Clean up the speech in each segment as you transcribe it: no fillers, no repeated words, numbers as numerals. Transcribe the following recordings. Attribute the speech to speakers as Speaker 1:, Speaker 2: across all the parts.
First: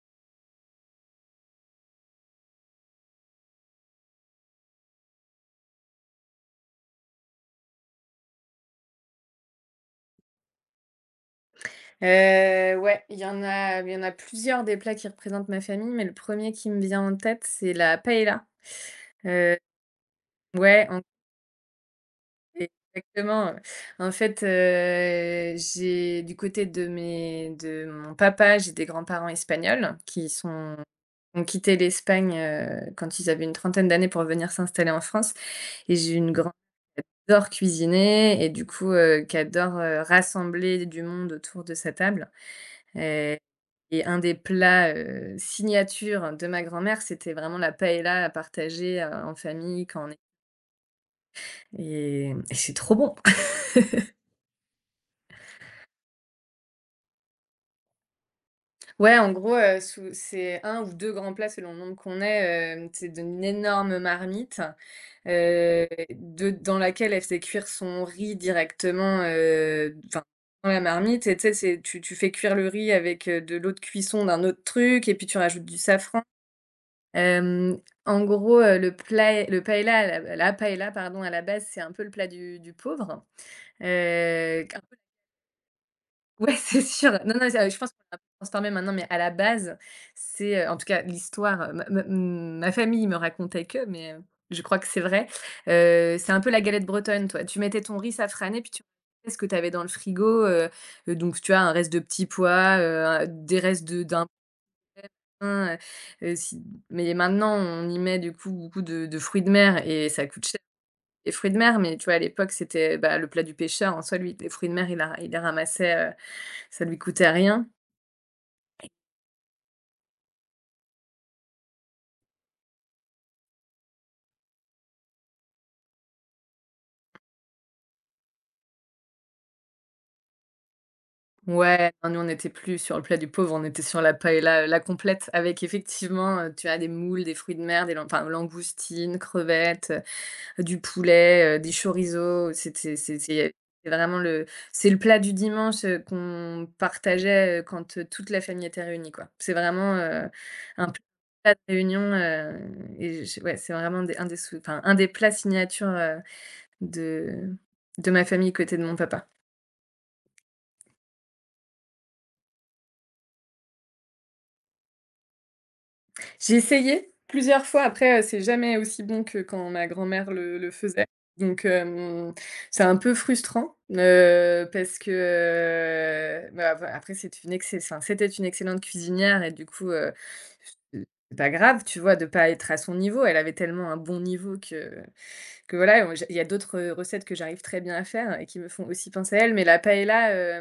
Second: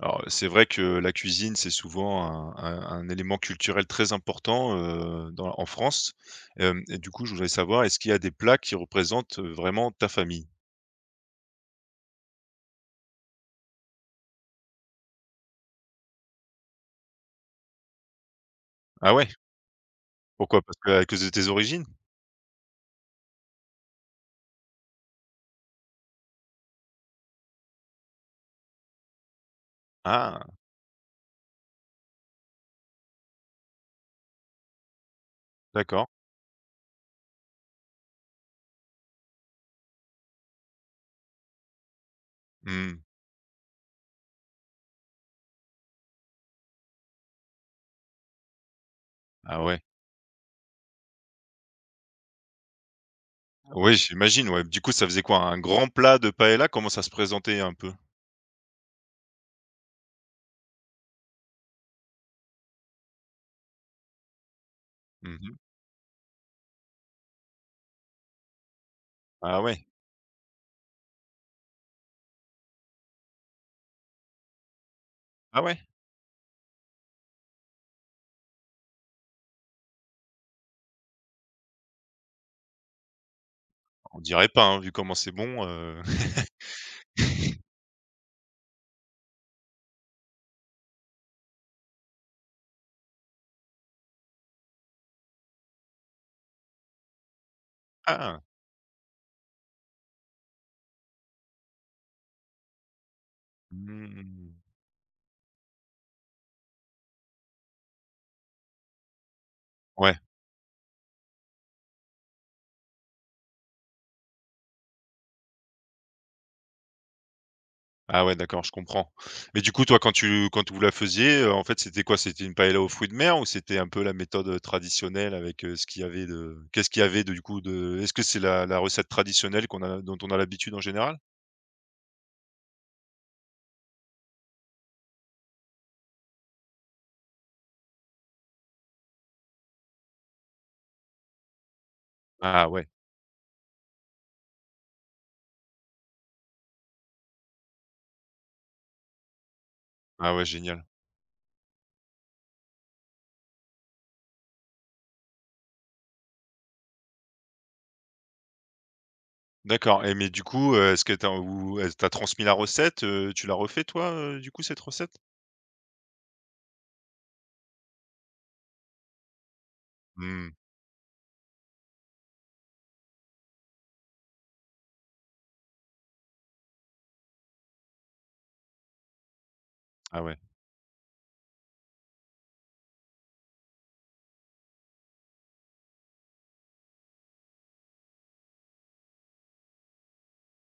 Speaker 1: Alors, c'est vrai que la cuisine, c'est souvent un élément culturel très important, dans en France. Et du coup, je voudrais savoir, est-ce qu'il y a des plats qui représentent, vraiment ta famille?
Speaker 2: Ouais, il y en a plusieurs des plats qui représentent ma famille, mais le premier qui me vient en tête, c'est la paella.
Speaker 1: Ah ouais?
Speaker 2: Heu,
Speaker 1: Pourquoi? Parce
Speaker 2: ouais,
Speaker 1: que
Speaker 2: en
Speaker 1: à cause de tes origines?
Speaker 2: exactement, en fait, j'ai du côté de mes de mon papa, j'ai des grands-parents espagnols qui
Speaker 1: Ah,
Speaker 2: sont ont quitté l'Espagne, quand ils avaient une trentaine d'années pour venir s'installer en France. Et
Speaker 1: d'accord.
Speaker 2: j'ai une grand adore cuisiner et du coup, qui adore, rassembler du monde autour de sa table.
Speaker 1: Mmh.
Speaker 2: Heu et un des plats, signature de ma grand-mère, c'était vraiment la paella à partager, en
Speaker 1: Ah ouais.
Speaker 2: famille quand on est et c'est trop bon.
Speaker 1: Oui, j'imagine, ouais. Du coup, ça faisait quoi? Un grand plat de paella. Comment ça se présentait un peu?
Speaker 2: Ouais, en gros, sous c'est un ou 2 grands plats selon le nombre qu'on est, c'est d'une énorme marmite,
Speaker 1: Mmh.
Speaker 2: de dans laquelle elle fait cuire son riz directement,
Speaker 1: Ah ouais?
Speaker 2: enfin, dans la marmite. Et tu sais, c'est tu fais cuire le riz avec, de l'eau de cuisson d'un autre truc et puis tu
Speaker 1: Ah
Speaker 2: rajoutes du
Speaker 1: ouais?
Speaker 2: safran. Hem, En gros, le paella à la la paella pardon, à la base, c'est un peu le plat du pauvre.
Speaker 1: On dirait pas,
Speaker 2: Un
Speaker 1: hein, vu
Speaker 2: peu
Speaker 1: comment c'est bon.
Speaker 2: Ouais, c'est sûr. Non, non, ça je pense qu'on l'a transformé maintenant, mais à la base, c'est, en tout cas l'histoire, ma famille me racontait que, mais je crois que c'est vrai. C'est un peu la galette bretonne, toi. Tu mettais ton riz
Speaker 1: Ah!
Speaker 2: safrané, puis tu mettais ce que tu avais dans le frigo, donc tu as un reste de petits pois, des restes de d'un
Speaker 1: Mmh.
Speaker 2: hein, si mais maintenant, on y met du coup beaucoup de fruits de mer et
Speaker 1: Ouais.
Speaker 2: ça coûte cher, les fruits de mer, mais tu vois, à l'époque, c'était, bah, le plat du pêcheur en soi, lui, les fruits de mer, il les ramassait, ça lui coûtait rien.
Speaker 1: Ah ouais, d'accord, je comprends. Mais du coup, toi, quand tu quand vous la faisiez, en fait, c'était quoi? C'était une paella aux fruits de mer ou c'était un peu la méthode, traditionnelle avec, ce qu'il y avait de qu'est-ce qu'il y avait de du coup de est-ce que c'est la recette traditionnelle qu'on a dont on a l'habitude en général?
Speaker 2: Ouais, non, nous, on n'était plus sur le plat du pauvre, on était sur la paella, la complète avec effectivement, tu as des moules, des fruits de mer, des lang enfin, langoustines, crevettes, du poulet, des chorizos,
Speaker 1: Ah ouais,
Speaker 2: c'est vraiment le c'est le plat du dimanche, qu'on partageait, quand, toute la famille était réunie, quoi. C'est vraiment,
Speaker 1: ah ouais, génial.
Speaker 2: un pl- plat de réunion, et je ouais, c'est vraiment des un des sou enfin, un des plats signature, de de ma famille côté de mon papa.
Speaker 1: D'accord et mais du coup, est-ce que tu as ou elle t'a transmis la recette, tu l'as refait toi, du coup, cette recette?
Speaker 2: J'ai essayé plusieurs fois, après, c'est jamais aussi bon que quand ma grand-mère
Speaker 1: Mmh.
Speaker 2: le faisait, donc c'est un peu frustrant, parce que, bah, av après c'est une excel enfin, c'était une excellente cuisinière et du coup,
Speaker 1: Ah ouais,
Speaker 2: c'est pas grave, tu vois, de pas être à son niveau. Elle avait tellement un bon niveau que voilà, on j'ai il y a d'autres, recettes que j'arrive très bien à faire et qui me font aussi penser à elle, mais la paella.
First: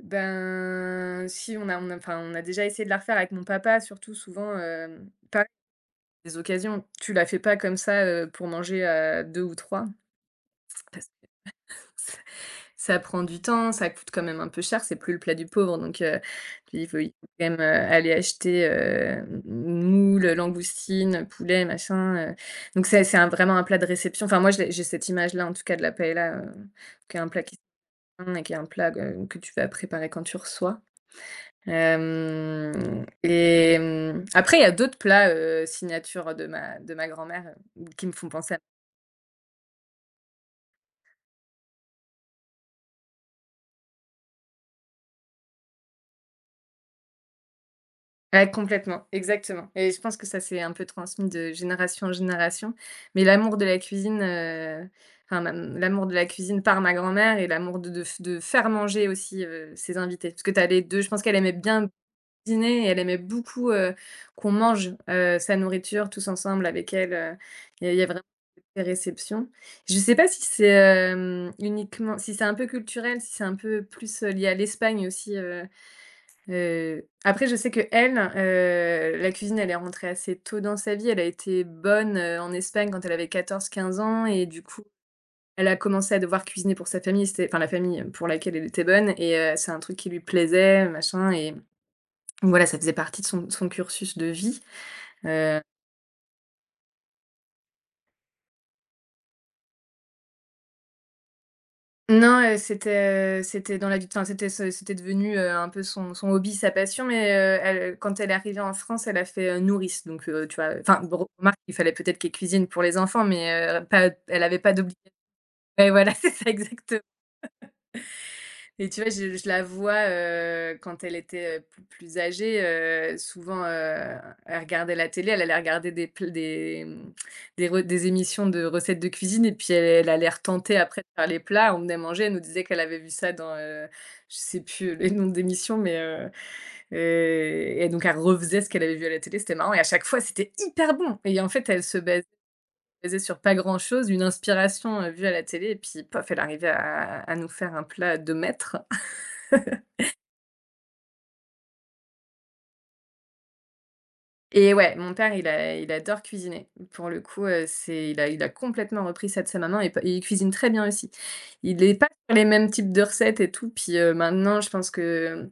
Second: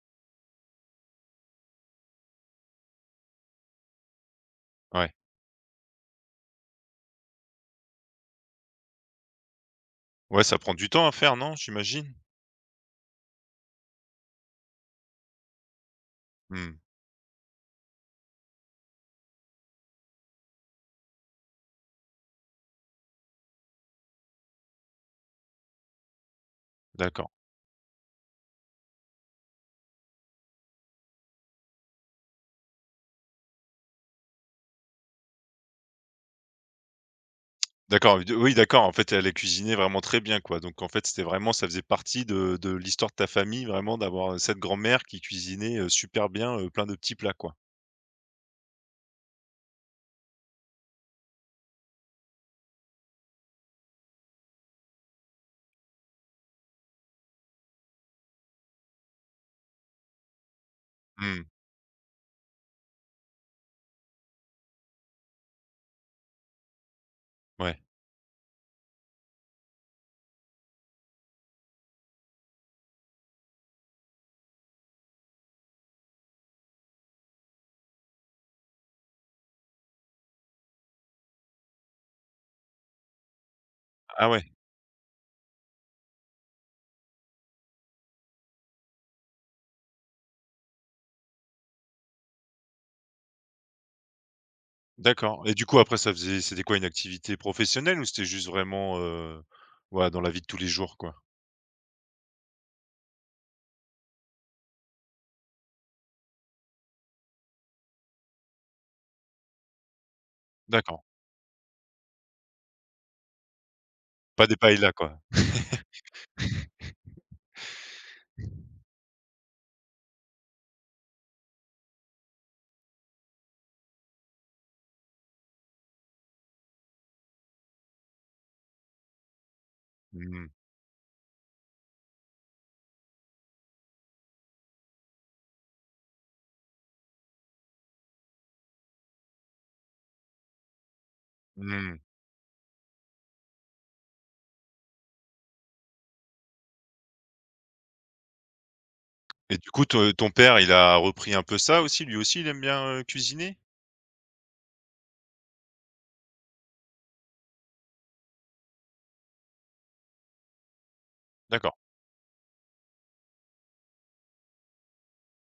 Speaker 2: Ben, si on a on a enfin, on a déjà essayé de la refaire avec mon papa, surtout souvent,
Speaker 1: ouais.
Speaker 2: pareil, des occasions. Tu la fais pas comme ça, pour manger à 2 ou 3
Speaker 1: Ouais, ça prend du temps
Speaker 2: parce
Speaker 1: à
Speaker 2: que
Speaker 1: faire, non, j'imagine?
Speaker 2: ça prend du temps, ça coûte quand même un peu cher, c'est plus le plat du pauvre donc
Speaker 1: Mmh,
Speaker 2: puis il faut quand même, aller acheter, moules, langoustines, poulet, machin, donc c'est un vraiment un plat de réception. Enfin moi je l'ai j'ai cette image-là en tout cas de la paella, qui est un
Speaker 1: d'accord.
Speaker 2: plat qui se tient et qui est un plat, que tu vas préparer quand tu reçois. Hem Et après, il y a d'autres plats, signature de ma grand-mère, qui me
Speaker 1: D'accord, oui,
Speaker 2: font
Speaker 1: d oui,
Speaker 2: penser à…
Speaker 1: d'accord, en fait, elle les cuisinait vraiment très bien, quoi. Donc en fait, c'était vraiment ça faisait partie de l'histoire de ta famille, vraiment d'avoir, cette grand-mère qui cuisinait, super bien, plein de petits plats, quoi.
Speaker 2: Ouais, complètement, exactement et je pense que ça s'est un peu transmis de génération en génération, mais l'amour de la cuisine, enfin, même l'amour de la cuisine par ma grand-mère et l'amour de faire manger aussi, ses invités. Parce que tu as les 2. Je pense qu'elle
Speaker 1: Mmh,
Speaker 2: aimait bien cuisiner et elle aimait beaucoup, qu'on mange, sa nourriture tous ensemble avec elle,
Speaker 1: ouais.
Speaker 2: il y a vraiment des réceptions. Je sais pas si c'est, uniquement si c'est un peu culturel, si c'est un peu plus, lié à l'Espagne aussi. Après je sais qu'elle, la cuisine, elle est rentrée assez tôt dans sa vie. Elle a été bonne, en Espagne quand elle avait 14, 15 ans
Speaker 1: Ah
Speaker 2: et
Speaker 1: ouais,
Speaker 2: du coup, elle a commencé à devoir cuisiner pour sa famille. C'était enfin la famille pour laquelle elle était bonne et c'est un truc qui lui plaisait, machin et voilà, ça faisait partie de son cursus de vie,
Speaker 1: d'accord et
Speaker 2: heu
Speaker 1: du coup, après, ça faisait c'était quoi, une activité professionnelle ou c'était juste vraiment, voilà, dans la vie de tous les jours, quoi?
Speaker 2: non, c'était dans la vie. Enfin, c'était devenu, un peu son hobby, sa passion, mais, elle quand elle est arrivée en France, elle a fait, nourrice, donc, tu vois? Enfin,
Speaker 1: D'accord,
Speaker 2: bon, remarque, il fallait peut-être qu'elle cuisine pour les enfants, mais, pas elle
Speaker 1: pas des
Speaker 2: avait pas
Speaker 1: paellas,
Speaker 2: d'obli
Speaker 1: quoi?
Speaker 2: ouais, voilà, c'est ça, exactement. Et tu vois, je la vois, quand elle était, plus âgée, souvent, elle regardait la télé, elle allait regarder des, des re des émissions de recettes de cuisine et puis elle allait
Speaker 1: Mmh.
Speaker 2: retenter après de faire les plats. On venait manger, elle nous disait qu'elle avait vu ça dans, je sais plus le nom d'émission, mais, et donc elle refaisait ce qu'elle avait vu à la télé, c'était marrant et à chaque fois, c'était hyper bon et en fait, elle se
Speaker 1: Mmh.
Speaker 2: basait sur pas grand chose, une inspiration, vue à la télé et puis pof, elle arrivait à nous faire un plat de maître.
Speaker 1: Et du coup, te ton père, il a repris un peu ça aussi? Lui aussi, il aime bien, cuisiner?
Speaker 2: Et ouais, mon père, il adore cuisiner. Pour le coup, c'est il a complètement repris ça de sa maman et il cuisine très bien aussi.
Speaker 1: D'accord.
Speaker 2: Il n'est pas sur les mêmes types de recettes et tout, puis, maintenant, je pense que,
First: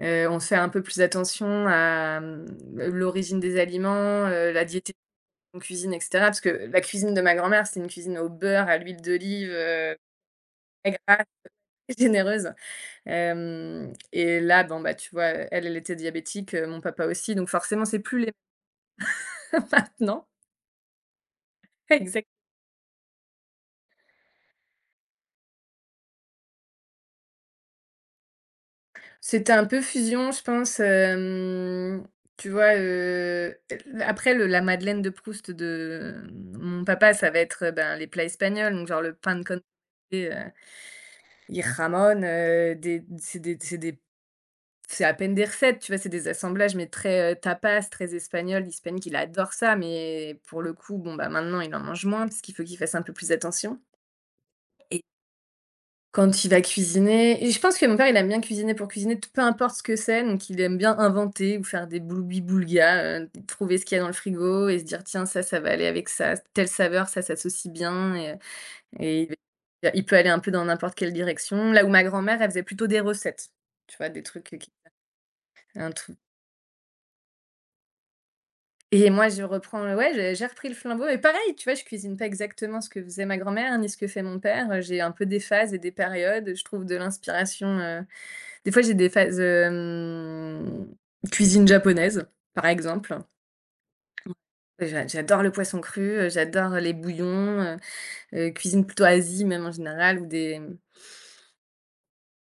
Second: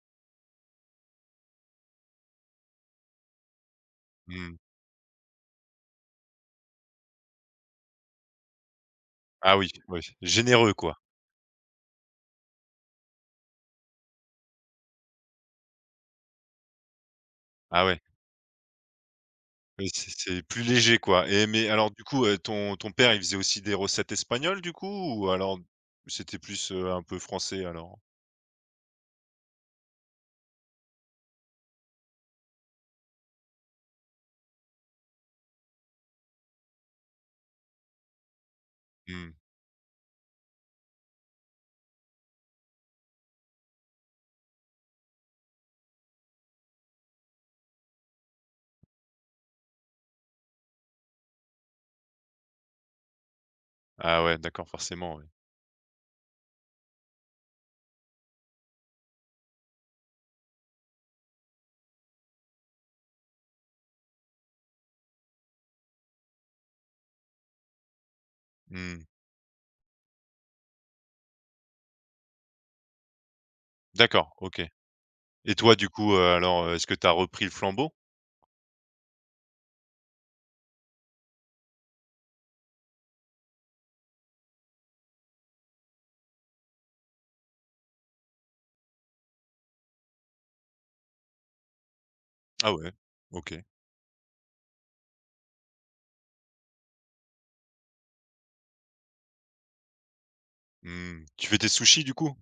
Speaker 2: on fait un peu plus attention à, l'origine des aliments,
Speaker 1: Mmh.
Speaker 2: la diététique qu'on cuisine, et cetera. Parce que la cuisine de ma grand-mère, c'est une cuisine au beurre, à l'huile d'olive,
Speaker 1: Ah oui, oui, généreux,
Speaker 2: très
Speaker 1: quoi.
Speaker 2: grasse, très généreuse. Hem Et là, bon, bah, tu vois, elle, elle était diabétique, mon papa aussi, donc forcément,
Speaker 1: Ah
Speaker 2: c'est
Speaker 1: ouais.
Speaker 2: plus les
Speaker 1: Oui, c'est
Speaker 2: maintenant.
Speaker 1: plus léger, quoi et mais alors du coup,
Speaker 2: Exact.
Speaker 1: ton père, il faisait aussi des recettes espagnoles, du coup? Ou alors, c'était plus, un peu français, alors?
Speaker 2: C'était un peu fusion, je pense, tu vois, après le la madeleine de Proust de, mon papa, ça va être, ben, les plats espagnols, donc genre le
Speaker 1: Mmh.
Speaker 2: pan con, heu, il ramone, des c'est des c'est des c'est à peine des recettes, tu vois? C'est des assemblages, mais très, tapas, très espagnol, hispanique. Il adore ça, mais pour le coup, bon, bah, maintenant, il en mange moins parce qu'il faut qu'il fasse un peu plus attention
Speaker 1: Ah ouais, d'accord, forcément, ouais.
Speaker 2: quand il va cuisiner. Et je pense que mon père, il aime bien cuisiner pour cuisiner, peu importe ce que c'est, donc il aime bien inventer ou faire des boulibouligas, trouver ce qu'il y a dans le frigo et se dire: «Tiens, ça va aller avec ça, telle saveur, ça s'associe bien» et
Speaker 1: Mmh.
Speaker 2: et il peut aller un peu dans n'importe quelle direction. Là où ma grand-mère, elle faisait plutôt des recettes, tu vois? Des
Speaker 1: D'accord,
Speaker 2: trucs
Speaker 1: OK.
Speaker 2: qui
Speaker 1: Et toi, du
Speaker 2: un
Speaker 1: coup,
Speaker 2: truc
Speaker 1: alors, est-ce que tu as repris le flambeau?
Speaker 2: et moi, je reprends le ouais, j'ai repris le flambeau et pareil, tu vois? Je cuisine pas exactement ce que faisait ma grand-mère, ni ce que fait mon père, j'ai un peu des phases et des périodes, je trouve de l'inspiration, des fois, j'ai des phases, cuisine japonaise, par
Speaker 1: Ah ouais,
Speaker 2: exemple.
Speaker 1: OK.
Speaker 2: J'adore le poisson cru, j'adore les bouillons, cuisine plutôt Asie même en général, ou des…
Speaker 1: Mmh. Tu fais tes sushis, du coup?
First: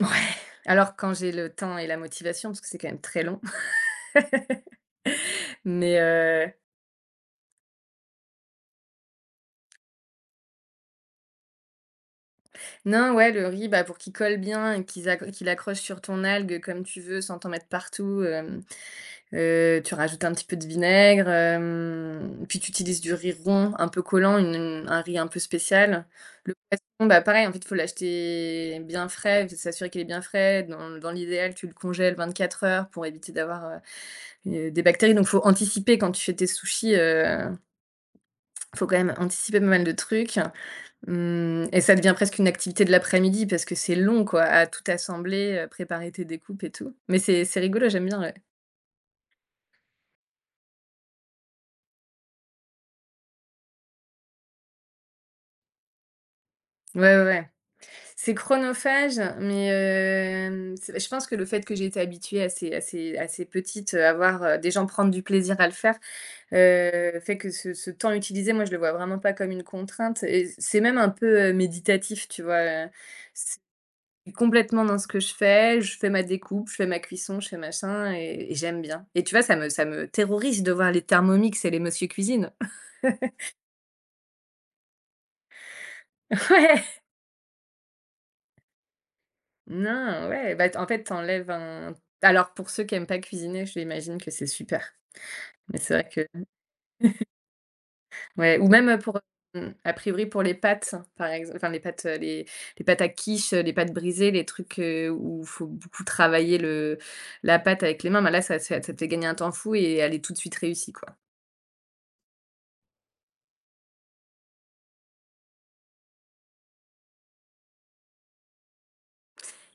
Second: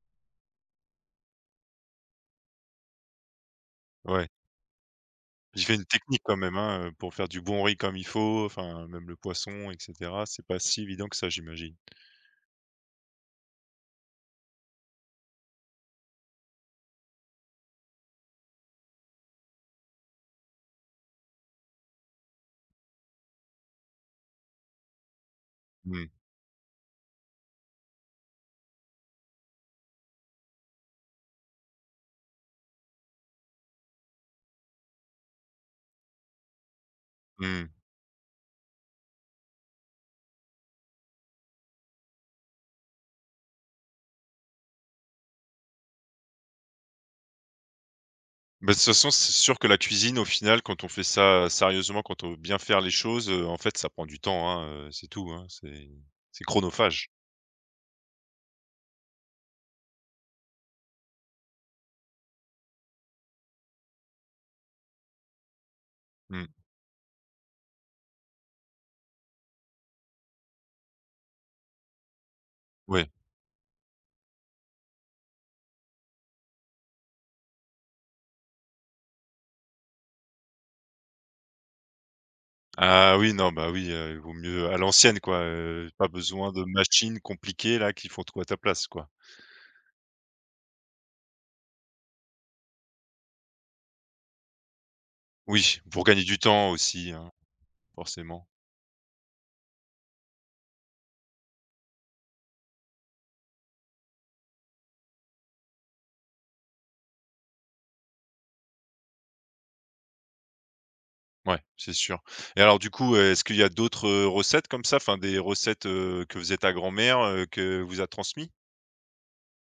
Speaker 2: ouais, alors quand j'ai le temps et la motivation parce que c'est quand même très long.
Speaker 1: Ouais. J'ai fait une
Speaker 2: Mais
Speaker 1: technique quand même, hein, pour faire du bon riz comme il faut, enfin, même le poisson et cetera, c'est pas si évident que ça, j'imagine.
Speaker 2: non, ouais, le riz, bah, pour qu'il colle bien et qu'il accroche sur ton algue comme tu veux sans t'en mettre partout, hem tu rajoutes un petit peu de vinaigre, puis tu utilises du riz rond un peu collant, une un riz un peu spécial.
Speaker 1: Mmh.
Speaker 2: Le poisson, bah, pareil, en fait, il faut l'acheter bien frais, s'assurer qu'il est bien frais. Dans l'idéal, tu le congèles 24 heures pour éviter d'avoir, des bactéries. Donc faut anticiper quand tu fais tes sushis,
Speaker 1: Mmh.
Speaker 2: faut quand même anticiper pas mal de trucs. Mmh et ça devient presque une activité de l'après-midi parce que c'est long, quoi, à tout assembler, préparer tes découpes et tout. Mais c'est rigolo, j'aime bien, ouais.
Speaker 1: Bah, de toute façon, c'est sûr que la cuisine, au final, quand on fait ça sérieusement, quand on veut bien faire les choses, en fait, ça prend du temps, hein, c'est tout, hein, c'est
Speaker 2: Ouais,
Speaker 1: chronophage.
Speaker 2: ouais, ouais. C'est chronophage, mais c'est je pense que le fait que j'ai été habituée à ces petites, à voir, des gens prendre du plaisir à le faire,
Speaker 1: Mmh.
Speaker 2: fait que ce temps utilisé, moi, je le vois vraiment pas comme une contrainte et c'est même un peu, méditatif, tu vois? Heu,
Speaker 1: Ouais.
Speaker 2: c'est complètement dans ce que je fais ma découpe, je fais ma cuisson, je fais machin et j'aime bien et tu vois, ça me terrorise de voir les Thermomix et les Monsieur Cuisine.
Speaker 1: Ah oui, non, bah oui, il vaut mieux à l'ancienne quoi, pas besoin de
Speaker 2: Ouais.
Speaker 1: machines compliquées là qui font tout à ta place quoi.
Speaker 2: Non, ouais, bah, t en fait, t'enlèves un alors pour ceux qui aiment pas cuisiner, je l'imagine que c'est super. Mais
Speaker 1: Oui,
Speaker 2: c'est
Speaker 1: pour
Speaker 2: vrai
Speaker 1: gagner
Speaker 2: que
Speaker 1: du temps aussi, hein, forcément.
Speaker 2: ouais, ou même, pour, mmh, a priori pour les pâtes, par exemple, enfin les pâtes à quiche, les pâtes brisées, les trucs, où il faut beaucoup travailler le la pâte avec les mains, bah, là ça te fait gagner un temps fou et elle est tout de suite réussie, quoi.
Speaker 1: Ouais, c'est sûr. Et alors du coup, est-ce qu'il y a d'autres, recettes comme ça? Enfin des recettes, que faisait ta grand-mère, que vous a transmis?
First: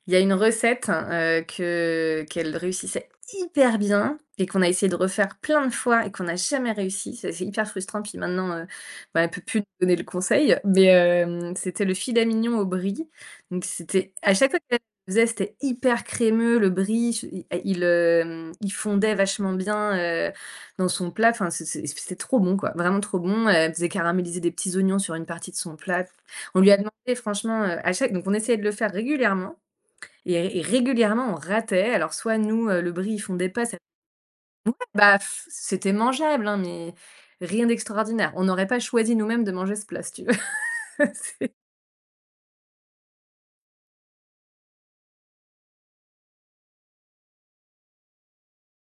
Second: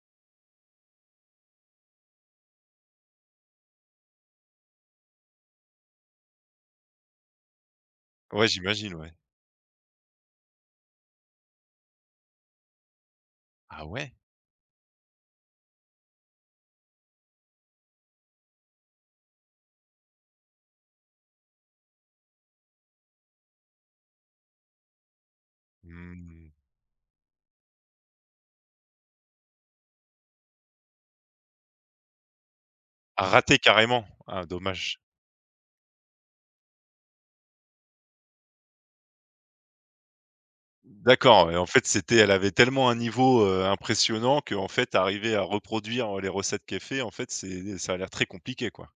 Speaker 2: Il y a une recette, que qu'elle réussissait hyper bien et qu'on a essayé de refaire plein de fois et qu'on n'a jamais réussi. C'est hyper frustrant, puis
Speaker 1: Ouais,
Speaker 2: maintenant,
Speaker 1: j'imagine, ouais.
Speaker 2: bah, elle peut plus nous donner le conseil, mais c'était le filet mignon au brie. Donc
Speaker 1: Ah
Speaker 2: c'était
Speaker 1: ouais?
Speaker 2: à chaque fois qu'elle le faisait, c'était hyper crémeux, le brie, ch i il, hem, il fondait vachement bien, dans son plat. Enfin, c'était trop bon, quoi, vraiment trop bon. Elle faisait caraméliser des petits oignons sur une partie de son plat.
Speaker 1: Mmh.
Speaker 2: On lui a demandé franchement, à chaque donc on essayait de le faire régulièrement et régulièrement, on ratait. Alors soit nous, le brie, il
Speaker 1: Ah
Speaker 2: fondait
Speaker 1: raté
Speaker 2: pas, ça
Speaker 1: carrément? Ah
Speaker 2: ouais,
Speaker 1: dommage.
Speaker 2: bah, pff, c'était mangeable, hein, mais rien d'extraordinaire. On n'aurait pas choisi nous-mêmes de manger ce plat, si tu veux.
Speaker 1: D'accord,
Speaker 2: C'est
Speaker 1: ouais, en fait c'était elle avait tellement un niveau, impressionnant que, en fait arriver à reproduire, les recettes qu'elle fait en fait c'est ça a l'air très compliqué quoi.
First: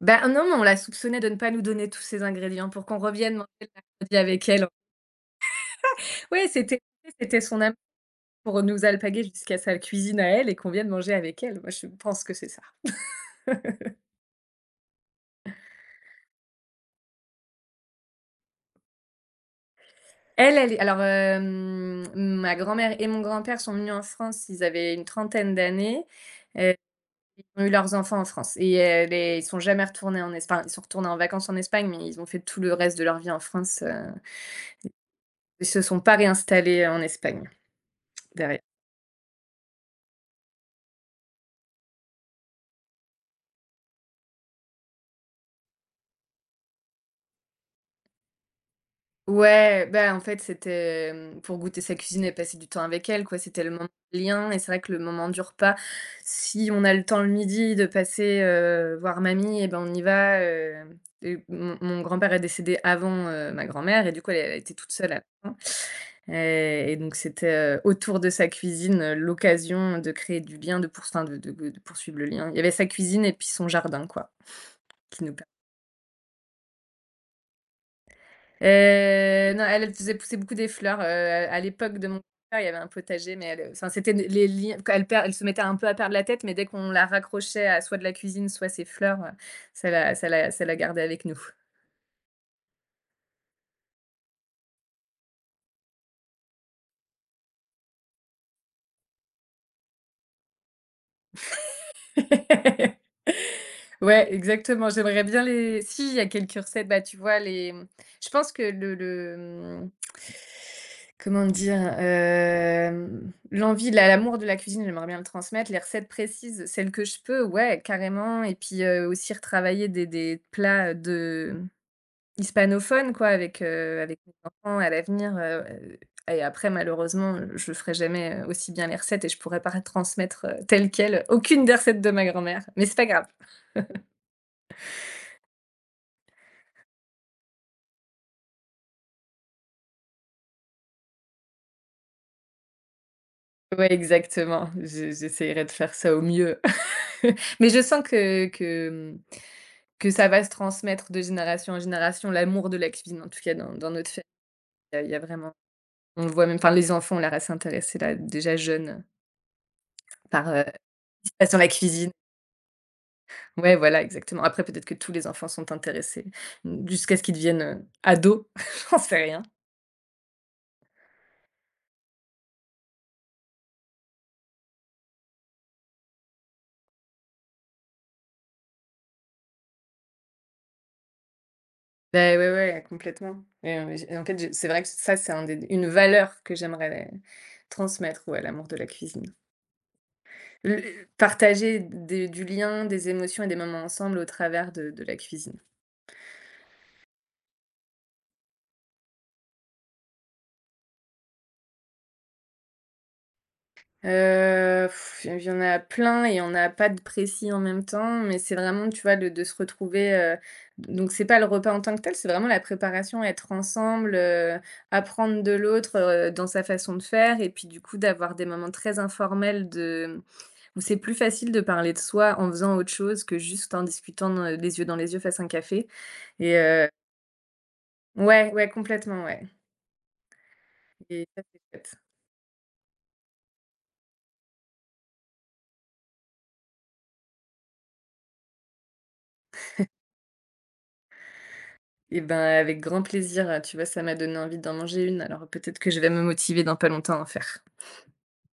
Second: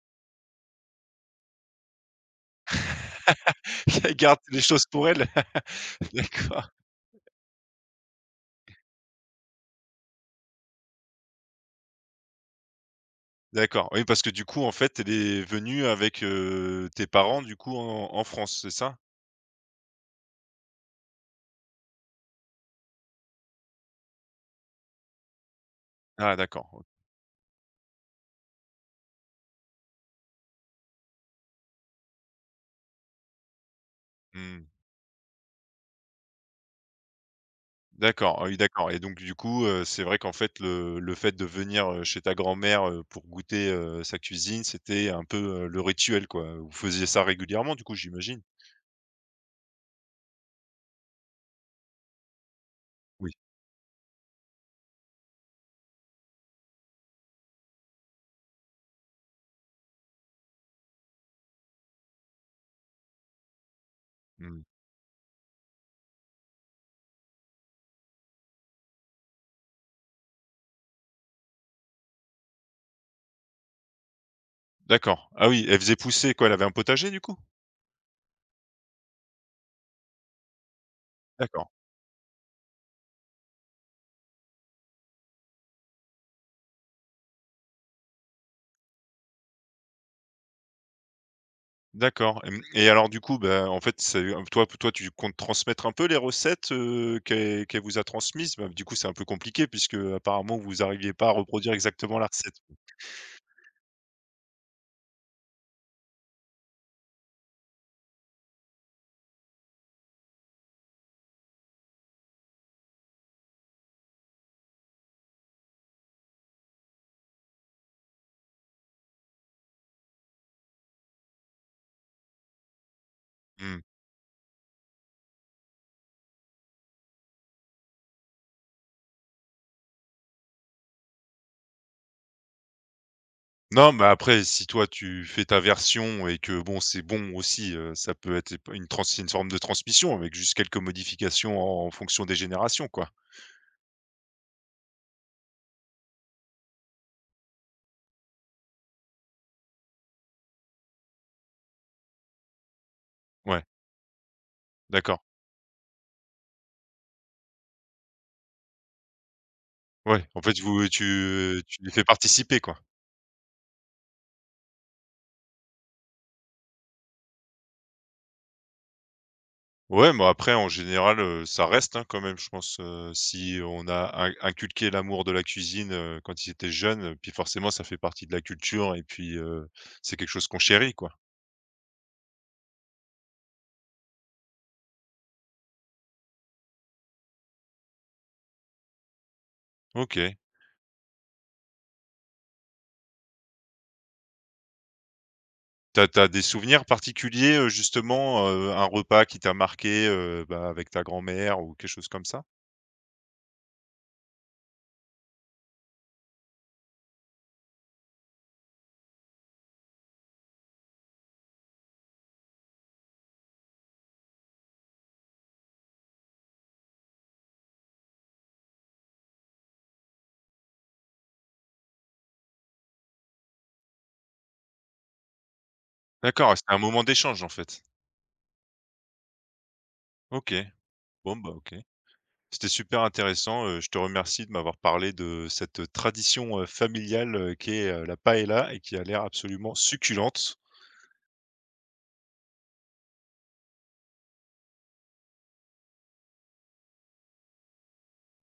Speaker 2: bah, non, mais on la soupçonnait de ne pas nous donner tous ses ingrédients pour qu'on revienne manger le
Speaker 1: Elle
Speaker 2: mercredi
Speaker 1: garde
Speaker 2: avec
Speaker 1: les
Speaker 2: elle.
Speaker 1: choses pour elle?
Speaker 2: Ouais,
Speaker 1: D'accord,
Speaker 2: c'était son amour pour nous alpaguer jusqu'à sa cuisine à elle et qu'on vienne manger avec elle. Moi, je pense que c'est ça.
Speaker 1: d'accord. Oui, parce que du coup, en fait, elle est venue avec, tes parents, du coup, en en France, c'est ça?
Speaker 2: Elle, elle est alors, ma grand-mère et mon grand-père sont venus en France, ils avaient une trentaine d'années.
Speaker 1: Ah d'accord, OK.
Speaker 2: Ont eu leurs enfants en France et les ils sont jamais retournés en Espagne. Ils sont retournés en vacances en Espagne, mais ils ont fait tout le reste de leur vie en France,
Speaker 1: Mmh.
Speaker 2: ils se sont pas réinstallés en Espagne,
Speaker 1: D'accord, ah oui,
Speaker 2: derrière.
Speaker 1: d'accord et donc du coup, c'est vrai qu'en fait, le fait de venir, chez ta grand-mère, pour goûter, sa cuisine, c'était un peu, le rituel, quoi. Vous faisiez ça régulièrement, du coup, j'imagine?
Speaker 2: Ouais, bah, en fait, c'était, pour goûter sa cuisine et passer du temps avec elle,
Speaker 1: Oui.
Speaker 2: quoi. C'était le moment de lien et c'est vrai que le moment du repas, si on a le temps le midi de passer, voir mamie et ben, on y va, hem et mon grand-père est décédé avant, ma grand-mère et du coup, elle, elle
Speaker 1: Mmh.
Speaker 2: était toute seule à la fin Heu et donc c'était, autour de sa cuisine, l'occasion de créer du lien, de pourst enfin de poursuivre le lien. Il y avait sa cuisine et puis son jardin quoi, qui
Speaker 1: D'accord.
Speaker 2: nous per
Speaker 1: Ah oui, elle faisait pousser quoi? Elle avait un potager, du coup?
Speaker 2: non, elle, elle faisait pousser beaucoup des fleurs, à
Speaker 1: D'accord.
Speaker 2: l'époque de mon père, il y avait un potager mais elle, enfin c'était des les liens quand elle perd elle se mettait un peu à perdre la tête mais dès qu'on la raccrochait à soit de la cuisine, soit ses fleurs, ça la gardait avec nous.
Speaker 1: D'accord. Hem et alors du coup, bah, en fait, c'est toi tu comptes transmettre un peu les recettes, qu'elle vous a transmises? Bah, du coup, c'est un peu compliqué puisque apparemment vous arriviez pas à reproduire exactement la recette.
Speaker 2: Ouais, exactement. J'aimerais bien les si, il y a quelques recettes, bah, tu vois les je pense que le, mmh comment dire? L'envie, la l'amour de la cuisine, j'aimerais bien le transmettre. Les recettes précises, celles que je peux, ouais, carrément et puis, aussi retravailler des plats de Hispanophone quoi avec,
Speaker 1: Mmh.
Speaker 2: avec mes enfants à l'avenir, et après malheureusement, je ferai jamais, aussi bien les recettes et je pourrai pas transmettre, telle quelle, aucune des recettes de ma grand-mère, mais c'est pas grave.
Speaker 1: Non, mais après si toi tu fais ta version et que bon, c'est bon aussi, ça peut être ép une trans une forme de transmission avec juste quelques modifications en en fonction des générations, quoi?
Speaker 2: Ouais exactement, je j'essayerai de faire ça au mieux. Mais je sens que ça va se transmettre de génération en génération, l'amour de la cuisine en tout cas
Speaker 1: Ouais,
Speaker 2: dans notre famille, il y a
Speaker 1: d'accord.
Speaker 2: vraiment on le voit même, enfin les enfants on l'air à intéressés là déjà jeunes,
Speaker 1: Ouais, en
Speaker 2: par,
Speaker 1: fait vous
Speaker 2: ce qui se passe dans la
Speaker 1: tu les fais
Speaker 2: cuisine.
Speaker 1: participer, quoi?
Speaker 2: Ouais, voilà, exactement. Après, peut-être que tous les enfants sont intéressés, mmh, jusqu'à ce qu'ils deviennent, ados, j'en sais rien.
Speaker 1: Ouais, mais après en général, ça reste, hein, quand même, je pense, si on a in inculqué l'amour de la cuisine, quand ils étaient jeunes, puis forcément ça fait partie de la culture et puis, c'est quelque chose qu'on chérit, quoi.
Speaker 2: Beh, ouais, ouais, complètement et j en fait, je c'est vrai que ça, c'est un des une valeur que j'aimerais transmettre, ouais, à l'amour de la cuisine.
Speaker 1: OK.
Speaker 2: Le partager des du lien, des émotions et des moments ensemble au travers de la cuisine.
Speaker 1: T'as des souvenirs particuliers, justement, un repas qui t'a marqué, bah, avec ta grand-mère ou quelque chose comme ça?
Speaker 2: Heu, il y en a plein et il y en a pas de précis en même temps, mais c'est vraiment, tu vois, de se retrouver, donc c'est pas le repas en tant que tel, c'est vraiment la préparation, être ensemble, apprendre de l'autre, dans sa façon de faire et puis du coup d'avoir des moments très informels de où c'est plus facile de parler de soi en faisant autre chose que juste en discutant dans les yeux face à un café
Speaker 1: D'accord, ouais,
Speaker 2: et
Speaker 1: c'était un
Speaker 2: heu
Speaker 1: moment d'échange, en fait.
Speaker 2: ouais, ouais, complètement, ouais
Speaker 1: OK.
Speaker 2: et
Speaker 1: Bon,
Speaker 2: ça,
Speaker 1: bah,
Speaker 2: c'est
Speaker 1: OK.
Speaker 2: chouette.
Speaker 1: C'était super intéressant, je te remercie de m'avoir parlé de cette tradition, familiale, qui est la paella et qui a l'air absolument succulente.
Speaker 2: Et ben, avec grand plaisir, tu vois, ça m'a donné envie d'en manger une, alors peut-être que je vais me motiver dans pas longtemps à en faire.